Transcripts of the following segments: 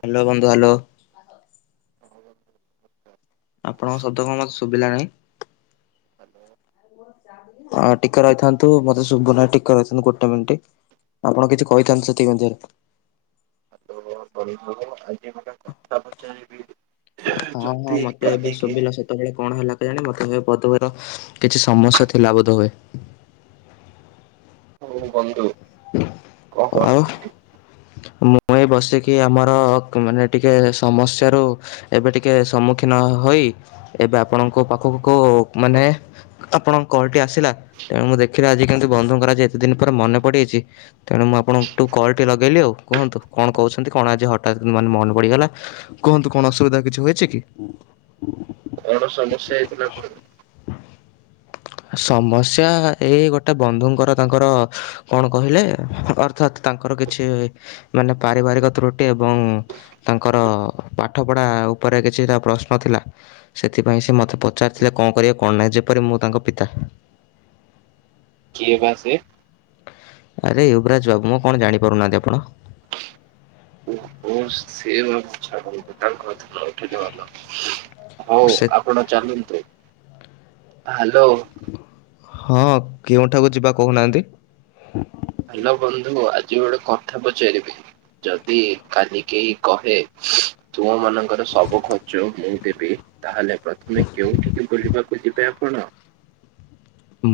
Hello ବନ୍ଧୁ hello. ଆପଣଙ୍କ ହଁ ଟିକେ ରହିଥାନ୍ତୁ, ମତେ ଶୁଭୁ ନାହିଁ ଟିକେ ରହି ଗୋଟେ ମିଣ୍ଟି ଆପଣ କିଛି କହିଥାନ୍ତୁ ସେତିକି ଅନୁସାରେ [unintelligible] ଆଜ୍ଞା ଗୋଟେ କଥା ପଚାରିବି? ହଁ ହଁ ଯଦି ମତେ କାଲି ଏବେ କେହି ଶୁଭିଲା ସେତେବେଳେ କଣ ହେଲା କେଜାଣି ମତେ ହୁଏ ବୋଧ ହୁଏତ କିଛି ସମସ୍ୟା ଥିଲା ବୋଧ ହୁଏ। ହଉ ବନ୍ଧୁ କଣ ଆଉ କରୁଚୁ? ମୁଁ ଏଇ ବସିକି ଆମର ମାନେ ଟିକେ ସମସ୍ୟାରୁ ଏବେ ଟିକେ ସମ୍ମୁଖୀନ ହୋଇ ଇ ଏବେ ଆପଣଙ୍କ ପାଖକୁ ମାନେ ଆପଣଙ୍କ କଲ୍ ଟି ଆସିଲା ତେଣୁ ମୁଁ ଦେଖିଲି ଆଜି କେନ୍ତୀ ବନ୍ଧୁଙ୍କର ଆଜି ଏତେ ଦିନ ପରେ ମନେ ପଡ଼ିଛି, ତେଣୁ ମୁଁ ଆପଣଙ୍କୁୁ କଲ୍ ଟି ଲଗେଇଲି ଆଉ। କୁହନ୍ତୁ? କଣ କହୁଛନ୍ତି କଣ ଆଜି ହଠାତ୍ କିନ୍ତୁ ମାନେ ମନେ ପଡିଗଲା। କୁହନ୍ତୁ କଣ ଅସୁବିଧା କିଛି ହୋଇଛି କି? କଣ ସମସ୍ୟା ହେଇଥିଲା ତ? ହ ସମସ୍ୟା ଏଇ ଗୋଟେ ବନ୍ଧୁଙ୍କର ତାଙ୍କର କଣ କହିଲେ ଅର୍ଥାତ୍ ତା ତାଙ୍କର କିଛି ମାନେ ପାରିବାରିକ ତ୍ରୁଟି ଏବଂ ତାଙ୍କର ପାଠପଢ଼ା ଉପରେ କିଛିଟା ପ୍ରଶ୍ନ ଥି ଲା। ସେଥିପାଇଁ ସେ ମୋତେ ପଚାରିଥିଲେ କଣ କରିବେ କଣ ନାହିଁ, ଯେପରି ମୁଁ ତାଙ୍କ ପିତା। କିଏ ବା ସିଏ? ଆରେ ୟୁବରାଜ ବାବୁ ମ, କଣ ଜାଣିପାରୁନାହାଁନ୍ତି ଆପଣ? [unintelligible] ହଉ ସେ ଆପଣ ଚାଲନ୍ତୁ ହ୍ୟାଲୋ। ହଁ କେଉଁଠାକୁ ଯିବା କହୁନାହାଁନ୍ତି? ହ୍ୟାଲୋ ବନ୍ଧୁ ଆଜି ଗୋଟେ କଥା ପଚାରିବି, ଯଦି କାଲି କେହି କହେ ତୁମ ମାନଙ୍କର ସବୁ ଖର୍ଚ୍ଚ ମୁଁ ଦେବି, ତାହଲେ ପ୍ରଥମେ କେଉଁଠିକି ବୁଲିବାକୁ ଯିବ ବେ ଆପଣ?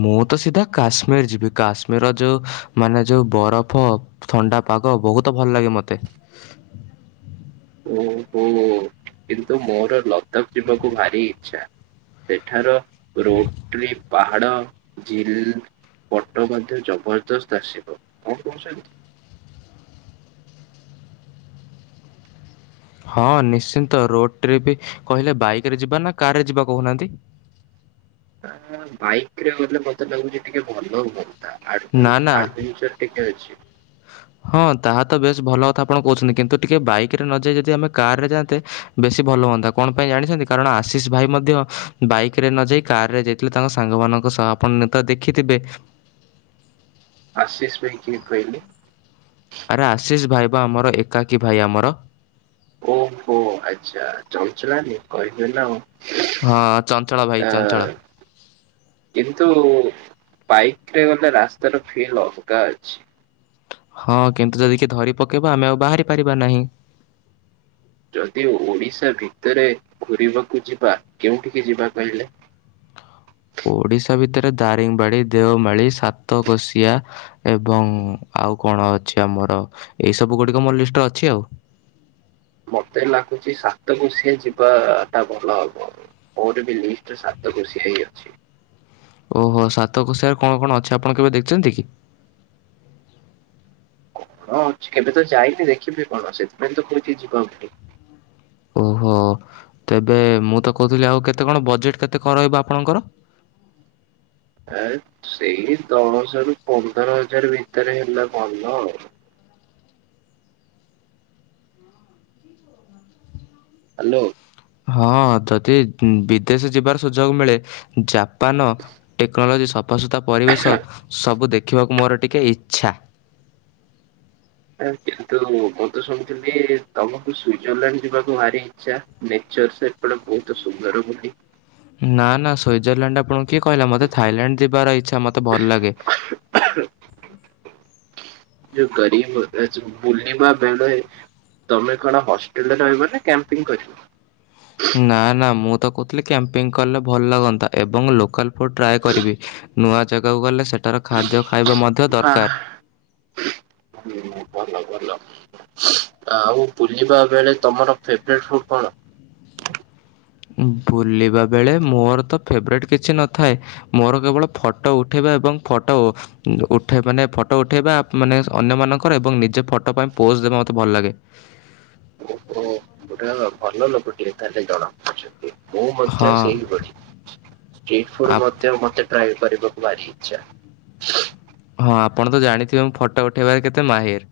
ମୁଁ ତ ସିଧା କାଶ୍ମୀର ଯିବି। କାଶ୍ମୀରର ଯୋଉ ମାନେ ଯୋଉ ବରଫ ଥଣ୍ଡା ତା ପାଗ ବହୁତ ଭଲ ଲାଗେ ମୋତେ। ଓହୋ କିନ୍ତୁ ମୋର ଲଦାକ୍ ଯିବାକୁ ଭାରି ଇଚ୍ଛା। ସେଠାର ରୋପ୍ ଟ୍ରି, ପାହାଡ, ଝିଲ୍ ପଟୋ ମଧ୍ୟ ଜବରଦସ୍ତ ଆସିବ। କଣ କହୁଛନ୍ତି? ହଁ ନିଶ୍ଚିନ୍ତ। ରୋଡ ଟ୍ରିପି କହିଲେ ବାଇକରେ ଯିବା ନା କାରରେ ଯିବା କହୁନାହାଁନ୍ତି? ବାଇକରେ ଗଲେ ମତେ ଲାଗୁଛି ଟିକେ ଭଲ ହୁଅ ନ୍ତା। ଆଡଭେ ନା ନା ଆଡଭେଞ୍ଚର ଟିକେ ଅଛି। ହଁ ତାହା ତ ବେଶ ଭଲ କଥା ଆପଣ କହୁଛନ୍ତି। କିନ୍ତୁ ଟିକେ ବାଇକ ରେ ନ ଯାଇ ଯଦି ଆମେ କାରେ ଯାଆନ୍ତେ ବେଶୀ ଭଲ ହୁଅନ୍ତା। କଣ ପାଇଁ ଜାଣିଛନ୍ତି କାରଣ ଆଶିଷ ଭାଇ ମଧ୍ୟ ବାଇକରେ ନ ଯାଇ କାରରେ ଯାଇଥିଲେ ତାଙ୍କ ସାଙ୍ଗମାନଙ୍କ ସହ ଆପଣ ତ ଦେଖିଥିବେ ଆଶିଷ ଭାଇ କିଏ କହିଲେ? ଆରେ ଆଶିଷ ଭାଇ ବା ଆମର ଏକାକୀ ଭାଇ ଆମର। ଓହୋ ଆଚ୍ଛା। ଚଞ୍ଚଳା ଟି କହିବେ ନା ଆଉ। ହଁ ଚଞ୍ଚଳା ଭାଇ ଆ ଚଞ୍ଚଳ। କିନ୍ତୁ ବାଇକରେ ଗଲେ ରାସ୍ତାର ଫିଲ୍ ଅଲଗା ଅଛି। ହଁ କିନ୍ତୁ ଯଦି କିଏ ଧରି ପକେଇବ ଆମେ ଆଉ ବାହାରି ପାରିବା ନାହିଁ। ଯଦି ଓଡିଶା ଭିତରେ ଘୂରିବାକୁ ଯିବା କେଉଁଠିକି ଯିବା କହିଲେ? ଓ ଓଡିଶା ଭିତରେ ଦାରିଙ୍ଗବାଡି ଦେଓମାଳି ସାତକୋଶିଆ ଏବଂ ଆଉ କଣ ଅଛି ଆମର ଏଇ ସବୁ ଗୁଡିକ ମୋ ଲିଷ୍ଟରେ ଅଛି ଆଉ। ହ ମତେ ଲାଗୁଛି ସାତକୋସିଆ ଯିବା ଟା ଭଲ ହବ ମୋର ବି ଲିଷ୍ଟରେ ସାତ ସାତକୋସିଆ ହେଇ ଅଛି। ଓହୋ ସାତ କୋସିିଆର କଣ କଣ ଅଛି ଆପଣ କେବେ ଦେଖିଛନ୍ତି କି? ହଁ ଅଛି କେବେ ତ ଯାଇନି ଦେଖିବି କଣ ସେଥିପାଇଁ ତ କହୁଛି ଯିବା ବୋଲି। ଓହୋ ତେବେ ମୁଁ ତ କହୁଥିଲି ଆଉ କେତେ କଣ ବଜେଟ କେତେ ରହିବ ଆପଣଙ୍କର? ଆ ସେଇ ଦଶ ରୁ ପନ୍ଦର ହଜାର ଭିତରେ ହେଲେ ଭଲ ଆଉ। ହ୍ୟାଲୋ। ହଁ ଯଦି ବିଦେଶ ଯିବାର ସୁଯୋଗ ମିଳେ ଜାପାନ ଟେକ୍ନୋଲୋଜି ସ ଅସୁତା ପରିବେଶ ସବୁ ଦେଖିବାକୁ ମୋର ଟିକେ ଇଚ୍ଛା। କିନ୍ତୁ ମୁଁ ତ ଶୁଣିୁଥିଲି ତମକୁ ସୁଜରଲ୍ୟାଣ୍ଡ ଯିବାକୁ ଭାରି ଇଚ୍ଛା। ଚର୍ଷ ଏପଟେ ବହୁତ ସୁନ୍ଦର ବୋଲି। ନା ନା ସୁଇଜରଲ୍ୟାଣ୍ଡ ଆପଣଙ୍କୁ କିଏ କହିଲା ମୋତେ ଥାଇଲାଣ୍ଡ ଯିବାର ଇଚ୍ଛା ମୋତେ ଭଲ ଲାଗେ। ଯେଉ ଗରିିବ ହୋତାହେ [unintelligible] ବା ବେଳେ ତମେ କଣ ହଷ୍ଟେଲରେ ରହିବ ନା କ୍ୟାମ୍ପିଙ୍ଗୀ କରିବ? ନା ନା ମୁଁ ତ କହୁଥିଲଥିଲେ କ୍ୟାମ୍ପିଙ୍ଗ କଲେ ଭଲ ହୁଅନ୍ତା ଏବଂ ଲୋକାଲ୍ ଫୁଡ଼୍ ଟ୍ରାଏ କରିବି ନୂଆ ଜାଗାକୁ ଗଲେ ସେ ତାର ଖାଦ୍ୟ। ଖାଇବା ମଧ୍ୟ ହଁ ଦରକାର। ଭଲ ଭଲ। ଆଉ ବୁଲିବା ବେଳେ ତମର ଫେବରଟ ଫୁଡ କଣ? ବୁଲିବା ବେଳେ ମୋରତ ଫେବେରଟ୍ କିଛି ନଥାଏ ମୋର କେବଳ ଫଟୋ ଉଠେଇବା ଏବଂ ଫଟୋ ଉଠ ମାନେ ଫଟୋ ଉଠେଇବା ମାନେ ଅନ୍ୟମାନଙ୍କର ଏବଂ ନିଜ ଫଟୋ ପାଇଁ ପୋ ପୋଜ ଦେବା ମତେ ଭଲ ଲାଗେ। ଓହୋ ପୁରା ଭଲ ଲୋକଟିଏ ତାହେଲେ ଜଣା ପଡଛନ୍ତି। ମୁଁ ହଁ, ମଧ୍ୟ ସେଇ ଭଳି ଷ୍ଟ୍ରିଟ୍ ଫୁଡ ଆପ୍ ମଧ୍ୟ ମତେ ପ୍ରୟ କରିବାକୁ ଭାରି ଇଚ୍ଛା। ହଁ ଆପଣ ତ ଜାଣିଥିବେ ମୁଁ ଫଟୋ ଉଠେଇବାରେ କେତେ ମାହିର।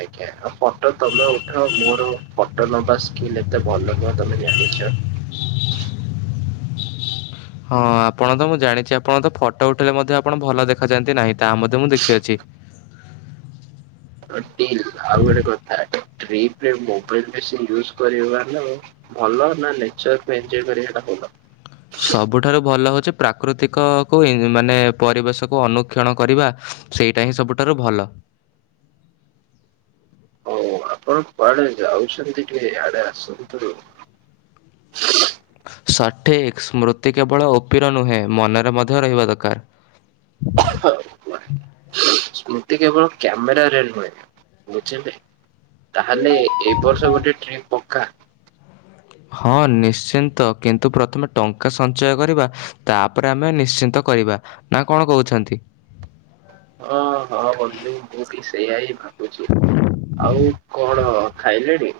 ଆଜ୍ଞା ଆଉ ଫଟୋ ତମେ ଉଠାଅ ମୋର ଫୋଟ ନବା ସ୍କିଲ ଏତେ ଭଲ ନୁହଁ ତମେ ଜାନିଚ। ହଁ ଆପଣତ ମୁଁ ଜାଣିଛି ଆପଣ ତ ଫଟୋ ଉଠେଇଲେ ମଧ୍ୟ ଆପଣ ଭଲ ଦେଖାଯାଆନ୍ତି ନାହିଁ ତାହା ମଧ୍ୟ ମୁଁ ଦେଖିଅଛି। ଟିଲ ଆଉ ଗୋଟେ କଥା। ଟ୍ରିପରେ ମୋବାଇଲ ବେଶୀ ୟୁଜ୍ କରିବାନ ଭଲ ନା ନେଚରକୁ ଏନଜଏ କରିବାଟା ଭଲ? ସବୁଠାରୁ ଭଲ ହେଉଛି ପ୍ରାକୃତିକ କୁ ହଉ। ଆପଣ କୁଆଡେ ଯାଉଛନ୍ତି ଟିକେ ଆଇଡେ ଆସନ୍ତୁ। ସଠିକ ସ୍ମୃତି କେବଳ ଓପିର ନୁହେଁ ମନରେ ମଧ୍ୟ ରହିବା ଦରକାର। ହଉ ଏମତି କେବଳ କ୍ୟାମେରାରେ ନୁହେଁ ବୁଝିଲେ? ତାହେଲେ ଏ ବର୍ଷ ଗୋଟେ ଟ୍ରିପ ପକା। ହଁ ନିଶ୍ଚିନ୍ତ କିନ୍ତୁ ପ୍ରଥମେ ଟଙ୍କା ସଞ୍ଚୟ କରିବା ତାପରେ ଆମେ ନିଶ୍ଚିନ୍ତ। କରିବା ନା କଣ କହୁଛନ୍ତି? ହଁ, ହଁ ବନ୍ଧୁ! ମୁଁ ବି ସେୟା ହି ଭାବୁଛି! ଆଉ କଣ ଖାଇଲେଣି?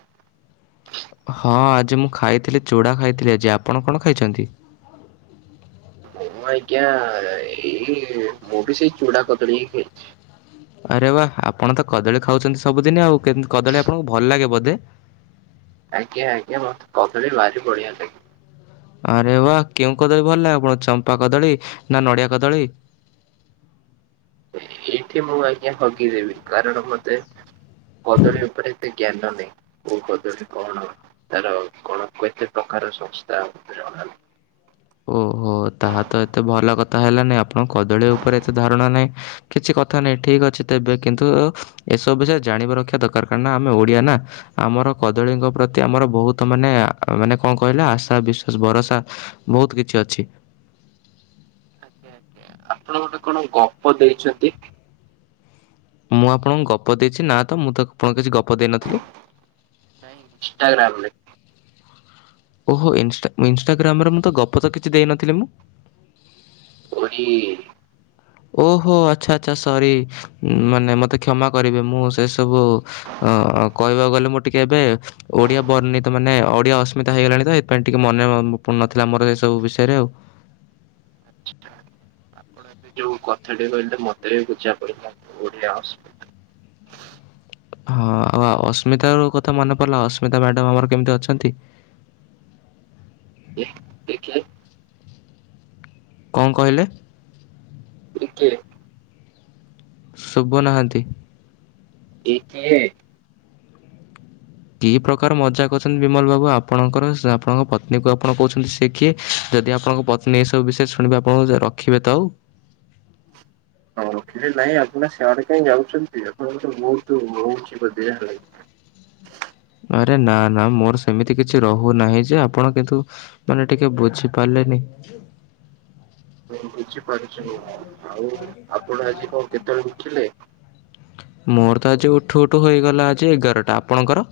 ହଁ ଆଜି, ମୁଁ ଖାଇଥିଲି ଚୂଡ଼ା ଖାଇଥିଲି ଆଜି। ଆପଣ କଣ ଖାଇଛନ୍ତି? ମୁଁ ଆଜ୍ଞା, ଏଇ ମୁଁ ବି ସେଇ ଚୂଡା କଦଳୀ ହିଁ ଖାଇଛି। ଆରେ ବାଃ ଆପଣ ତ କଦଳୀ ଖାଉଛନ୍ତି ସବୁଦିନ ଆଉ। କଦଳୀ ଆପଣଙ୍କୁ ଭଲ ଲାଗେ ବୋଧେ? ଆଜ୍ଞା ଆଜ୍ଞା, ମତେ କଦଳୀ ଭାରି ବଢିଆ ଲାଗେ। ଆରେ ବାଃ କେଉଁ କଦଳୀ ଭଲ ଲାଗେ ଆପଣ! ଚମ୍ପା କଦଳୀ ନା ନଡିଆ କଦଳୀ? [inaudible] ଏଇଠି ମୁଁ ଆଜ୍ଞା ହଗିଦେବି। କାରଣ ମତେ କଦଳୀ ଉପରେ ଏତେ ଜ୍ଞାନ ନେଇଁ। କୋ ପଦରେ କଣ? ତାର କଣ କେତେ ପ୍ରକାର ସଂସ୍ଥା ଜଣା ନାଇଁ। ହ ଓହୋ! ତାହା ତ ଏତେ ଭଲ କଥା ହେଲାନି, ଆପଣଙ୍କ କଦଳୀ ଉପରେ ଏତେ ଧାରଣା ନାହିଁ। କିଛି କଥା ନାଇଁ। ଠିକ୍ ଅଛି, ତବେ କିନ୍ତୁ ଏସବୁ ବିଷୟରେ ଜାଣିବା ରଖିବା ଦରକାର। କାରଣ ଆମେ ଓଡିଆ ନା! ଆମର କଦଳୀଙ୍କ ପ୍ରତି, ଆମର ବହୁତ ମାନେ ମାନେ କଣ କହିଲେ, ଆଶା ବିଶ୍ଵାସ ଭରସା ବହୁତ କିଛି ଅଛି। ଆପଣ ଗୋଟେ କଣ ଗପ ଦେଇଛନ୍ତି? ମୁଁ, ଆପଣଙ୍କୁ ଗପ ଦେଇଛି ନା ତ! ମୁଁ ତ ଆପଣଙ୍କୁ କିଛି ଗପ ଦେଇନଥିଲି? ଇଷ୍ଟାଗ୍ରାାମ ରେ। ଓହୋା ଇନ୍ଷ୍ଟା ଇନଷ୍ଟାଗ୍ରାମରେ ମୁଁ ତ ଗପ ତ କିଛି ଦେଇନଥିଲି ମୁଁ? ଓଡି-ଇ-ଇ ଓହୋ! ଆଛା ଆଛା ସରି, ମାନେ ମତେ କ୍ଷମା କରିବେ! ମୁଁ ସେ ସବୁ ଅ କହିବାକୁ ଗଲେ, ମୁଁ ଟିକେ ଏବେ ଓଡିଆ ବର୍ଣିତ ମାନେ ଓଡିଆ ଅସ୍ମିତା ହେଇଗଲାଣି ତ, ସେଥିପାଇଁ ଟିକେ ମନେ ପୁ ନଥିଲା ମୋର ଏ ସବୁ ବିଷୟରେ ଆଉ। ଆଛ୍କା। ଆପଣ ଏବେ ଯୋଉ କଥା ଟେ କହିଲେ, ମତେ ବି ବୁଝା ପଡିଲା ଓଡିଆ ଅସ୍ମିତା। [inaudible] ହଁ, ଆଉ ଅସ୍ମିତା ର କଥା ମନେ ପଲା ଅସ୍ମିତା ମ୍ୟାଡମ୍ ଆମର କେମିତି ଅଛନ୍ତି? କିଏ ଦେଖିଲୁ। କଁ କହିଲେ? ଟିକେ। ଶୁଭୁ ନାହାଁନ୍ତି। ଏ କିଏ? କି ପ୍ରକାର ମଜା କରୁଛନ୍ତି ବିମଲ ବାବୁ! ଆପଣଙ୍କର, ଆପଣଙ୍କ ପତ୍ନୀ କୁ ଆପଣ କହୁଛନ୍ତି, ସେ କିଏ? ଯଦି ଆପଣଙ୍କ ପତ୍ନୀ ଏ ସବୁ ବିଷୟରେ ଶୁଣିବେ, ଆପଣଙ୍କୁ ରଖିବେ ତ ଆଉ! ହଁ ରଖିଲେ ନାହିଁ ଆପଣ ସେଆଡେ କାହିଁ ଯାଉଛନ୍ତି? ଆପଣଙ୍କ ତ ବହୁତ ରହୁଛିି ବ [unintelligible] ହ ଆରେ ନା ନା ମୋର ସେମିତି କିଛି ରହୁନାହିଁ। ଯେ ଆପଣ କିନ୍ତୁ, ମାନେ ଟିକେ ବୁଝିପାରିଲେନି! ହଁ ମୁଁ, ବୁଝିପାରୁଛି ମୁଁ, ଆଉ ଆପଣ ଆଜି କଣ କେତେବେଳେ ଉଠିଲେ? ମୋର ତ ଆଜି ଉଠୁ ଉଠୁ ହୋଇଗଲା ଆଜି ଏଗାରଟା। ଆପଣଙ୍କର?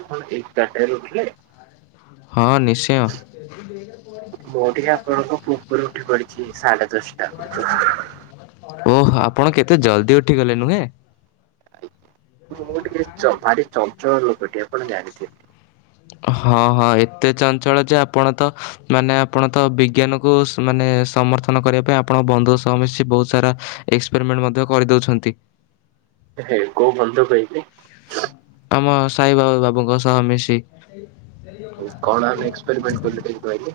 ଆପଣ ଏଗାରଟାରେ ଉଠିଲେ? ହଁ ନିଶ୍ଚୟ। ମୁଁ ଟିକେ ଆପଣଙ୍କ ପୂର୍ବରୁ ଉଠି ପଡିଛି। ସାଢେ ଚେଷ୍ଟା କୁ ଓହୋ! ଆପଣ କେତେ ଜଲ୍ଦି ଉଠିଗଲେ ନୁହେଁ? ଆଇ! ମୁଁ ଟିକେ ଭାରି ଚଞ୍ଚଳ ଲୋକଟି, ଆପଣ ଜାଣିଥିବେ। ହଁ, ହଁ ଏତେ ଚଞ୍ଚଳ ଯେ ଆପଣ ତ, ମାନେ ଆପଣ ତ ବିଜ୍ଞାନକୁ ସୁ ମାନେ ସମର୍ଥନ କରିବା ପାଇଁ ଆପଣ ବନ୍ଧୁ ସହ ମିଶି ବହୁତ ସାରା, ଏକ୍ସପେରିମେଣ୍ଟ ମଧ୍ୟ କରିଦଉଛନ୍ତି। ହେ, କୋଉ ବନ୍ଧୁ କହିଲେ? ଆମ ସାଇବା ବା ବାବୁଙ୍କ ସହ ମିଶି କଣ ଆମେ ଏକ୍ସପେରିମେଣ୍ଟ କଲୁ ଟିକେ କହିଲେ?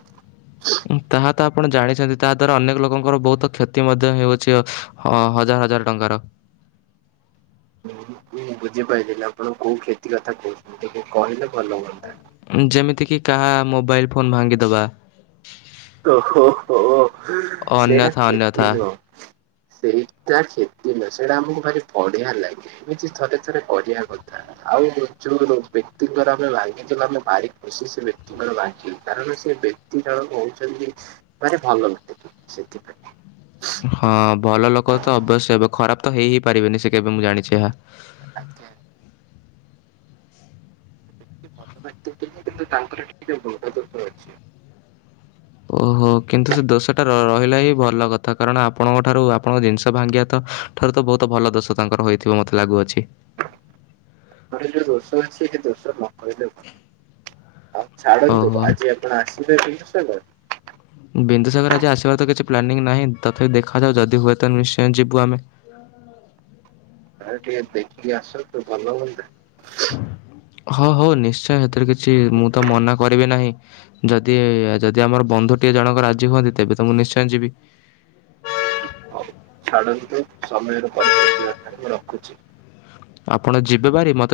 ତାହା ତ ଆ ଆପଣ ଜାଣିଛନ୍ତି ତା ଦ୍ଵାରା ଅନେକ ଲୋକଙ୍କର ବହୁତ କ୍ଷତି ମଧ୍ୟ ହେଉଅଛି ହ ହଜାର ହଜାର ଟଙ୍କାର। ହଁ ମୁଁ ବୁଝିପାଇଲିନି ଆପଣ କୋଉ କ୍ଷତି କଥା କହୁଛନ୍ତି ଟିକେ କହିଲେ ଭଲ ହୁଅନ୍ତା। ଯେମିତିକି କାହା ମୋବାଇଲ ଫୋନ୍ ଭାଙ୍ଗିଦବା ଓହୋ ହୋ ସେଇଟା ଅନ୍ୟଥା କ୍ଷେତି ଅନ୍ୟଥା ନୁହଁ। ସେଇଟା କ୍ଷତି ନୁହଁ ସେଇଟା ଆମକୁ ଭାରି ବଢିଆ ଲାଗେ ଏମିତି ଥରେ ଥରେ କରିବା କଥା। ଆଉ ଯୋଉ ବ୍ୟକ୍ତିଙ୍କର ଆମେ ଭାଙ୍ଗିଥିଲୁ ଆମେ ଭାରି ଖୁସି ସେ ବ୍ୟକ୍ତିଙ୍କର ଭାଙ୍ଗିବୁ କାରଣ ସେ ବ୍ୟକ୍ତି ଜଣକ ହହୁଛନ୍ତି ମାନେ ଭଲ ବ୍ୟକ୍ତି ଟିଏ ସେଥିପାଇଁ। ହଁ ଭଲ ଲୋକ ତ ଅବଶ୍ୟ ହେବେ ଖରାପ ତ ହେଇ ହି ପାରିବେନି ସେ କେବେ ମୁଁ ଜାଣିଛି ଏହା ଆଜ୍ଞା। ସେ ବ୍ୟକ୍ତି ଭଲ ବ୍ୟକ୍ତି ଥିଲେ କିନ୍ତୁ ତାଙ୍କର ଟିକେ [unintelligible] ଦୋଷ ଅଛି। ହ ହ କିନ୍ତୁ ସେ ଦୋଷଟା ର ରହିଲେ ହିଁ ଭଲ କଥା କାରଣ ଆପଣଙ୍କ ଠାରୁ ଆପଣଙ୍କ ଜିନିଷ ଭାଙ୍ଗିବା ତ ଠାରୁ ତ ଭ ବହୁତ ଭଲ ଦୋଷ ତାଙ୍କର ହୋଇଥଥିବା ମୋତେ ଲାଗୁଅଛି। [unintelligible] ଜୋଉ ଦୋଷ ଅଛି ସେ ଦୋଷର ନକିଲେ ଭଲ। ଆଉ ଛାଡ଼ନ୍ତୁ ଓହୋ ଆଜି ଆପଣ ଆସିବେ ବିନ୍ଦୁ ସାଗର? ବିନ୍ଦୁସାଗର ଆଜି ଆସିବାର ତ କିଛି ପ୍ଲାନିଂ ନାହିଁ ତଥାପି ଦେଖାଯାଉ ଯଦି ହୁଏ ତାହେଲେ ନିଶ୍ଚୟ ଯିବୁ ଆମେ। ଆରେ ଟିକେ ଦେଖିକି ଆସନ୍ତୁ ଭଲ ହୁଅନ୍ତା। ହଁ ହଉ ନିଶ୍ଚୟ ସେଥିରେ କିଛି ମୁଁ ତ ମନା କରିବି ନାହିଁ ଯଦି ଯଦି ଆମର ବ ବନ୍ଧୁ ଟିଏ ଜଣକ ରାଜି ହୁଅନ୍ତି ତେବେ ତ ମୁଁ ନିଶ୍ଚୟ ଯିବି। ହଉ। ଛାଡ଼ନ୍ତୁ ସମୟର ପରିସମାପ୍ତି ଆଧାରେ ମୁଁ ରଖୁଚି। ଆପଣ ଯିବେ ଭାରି ମତେ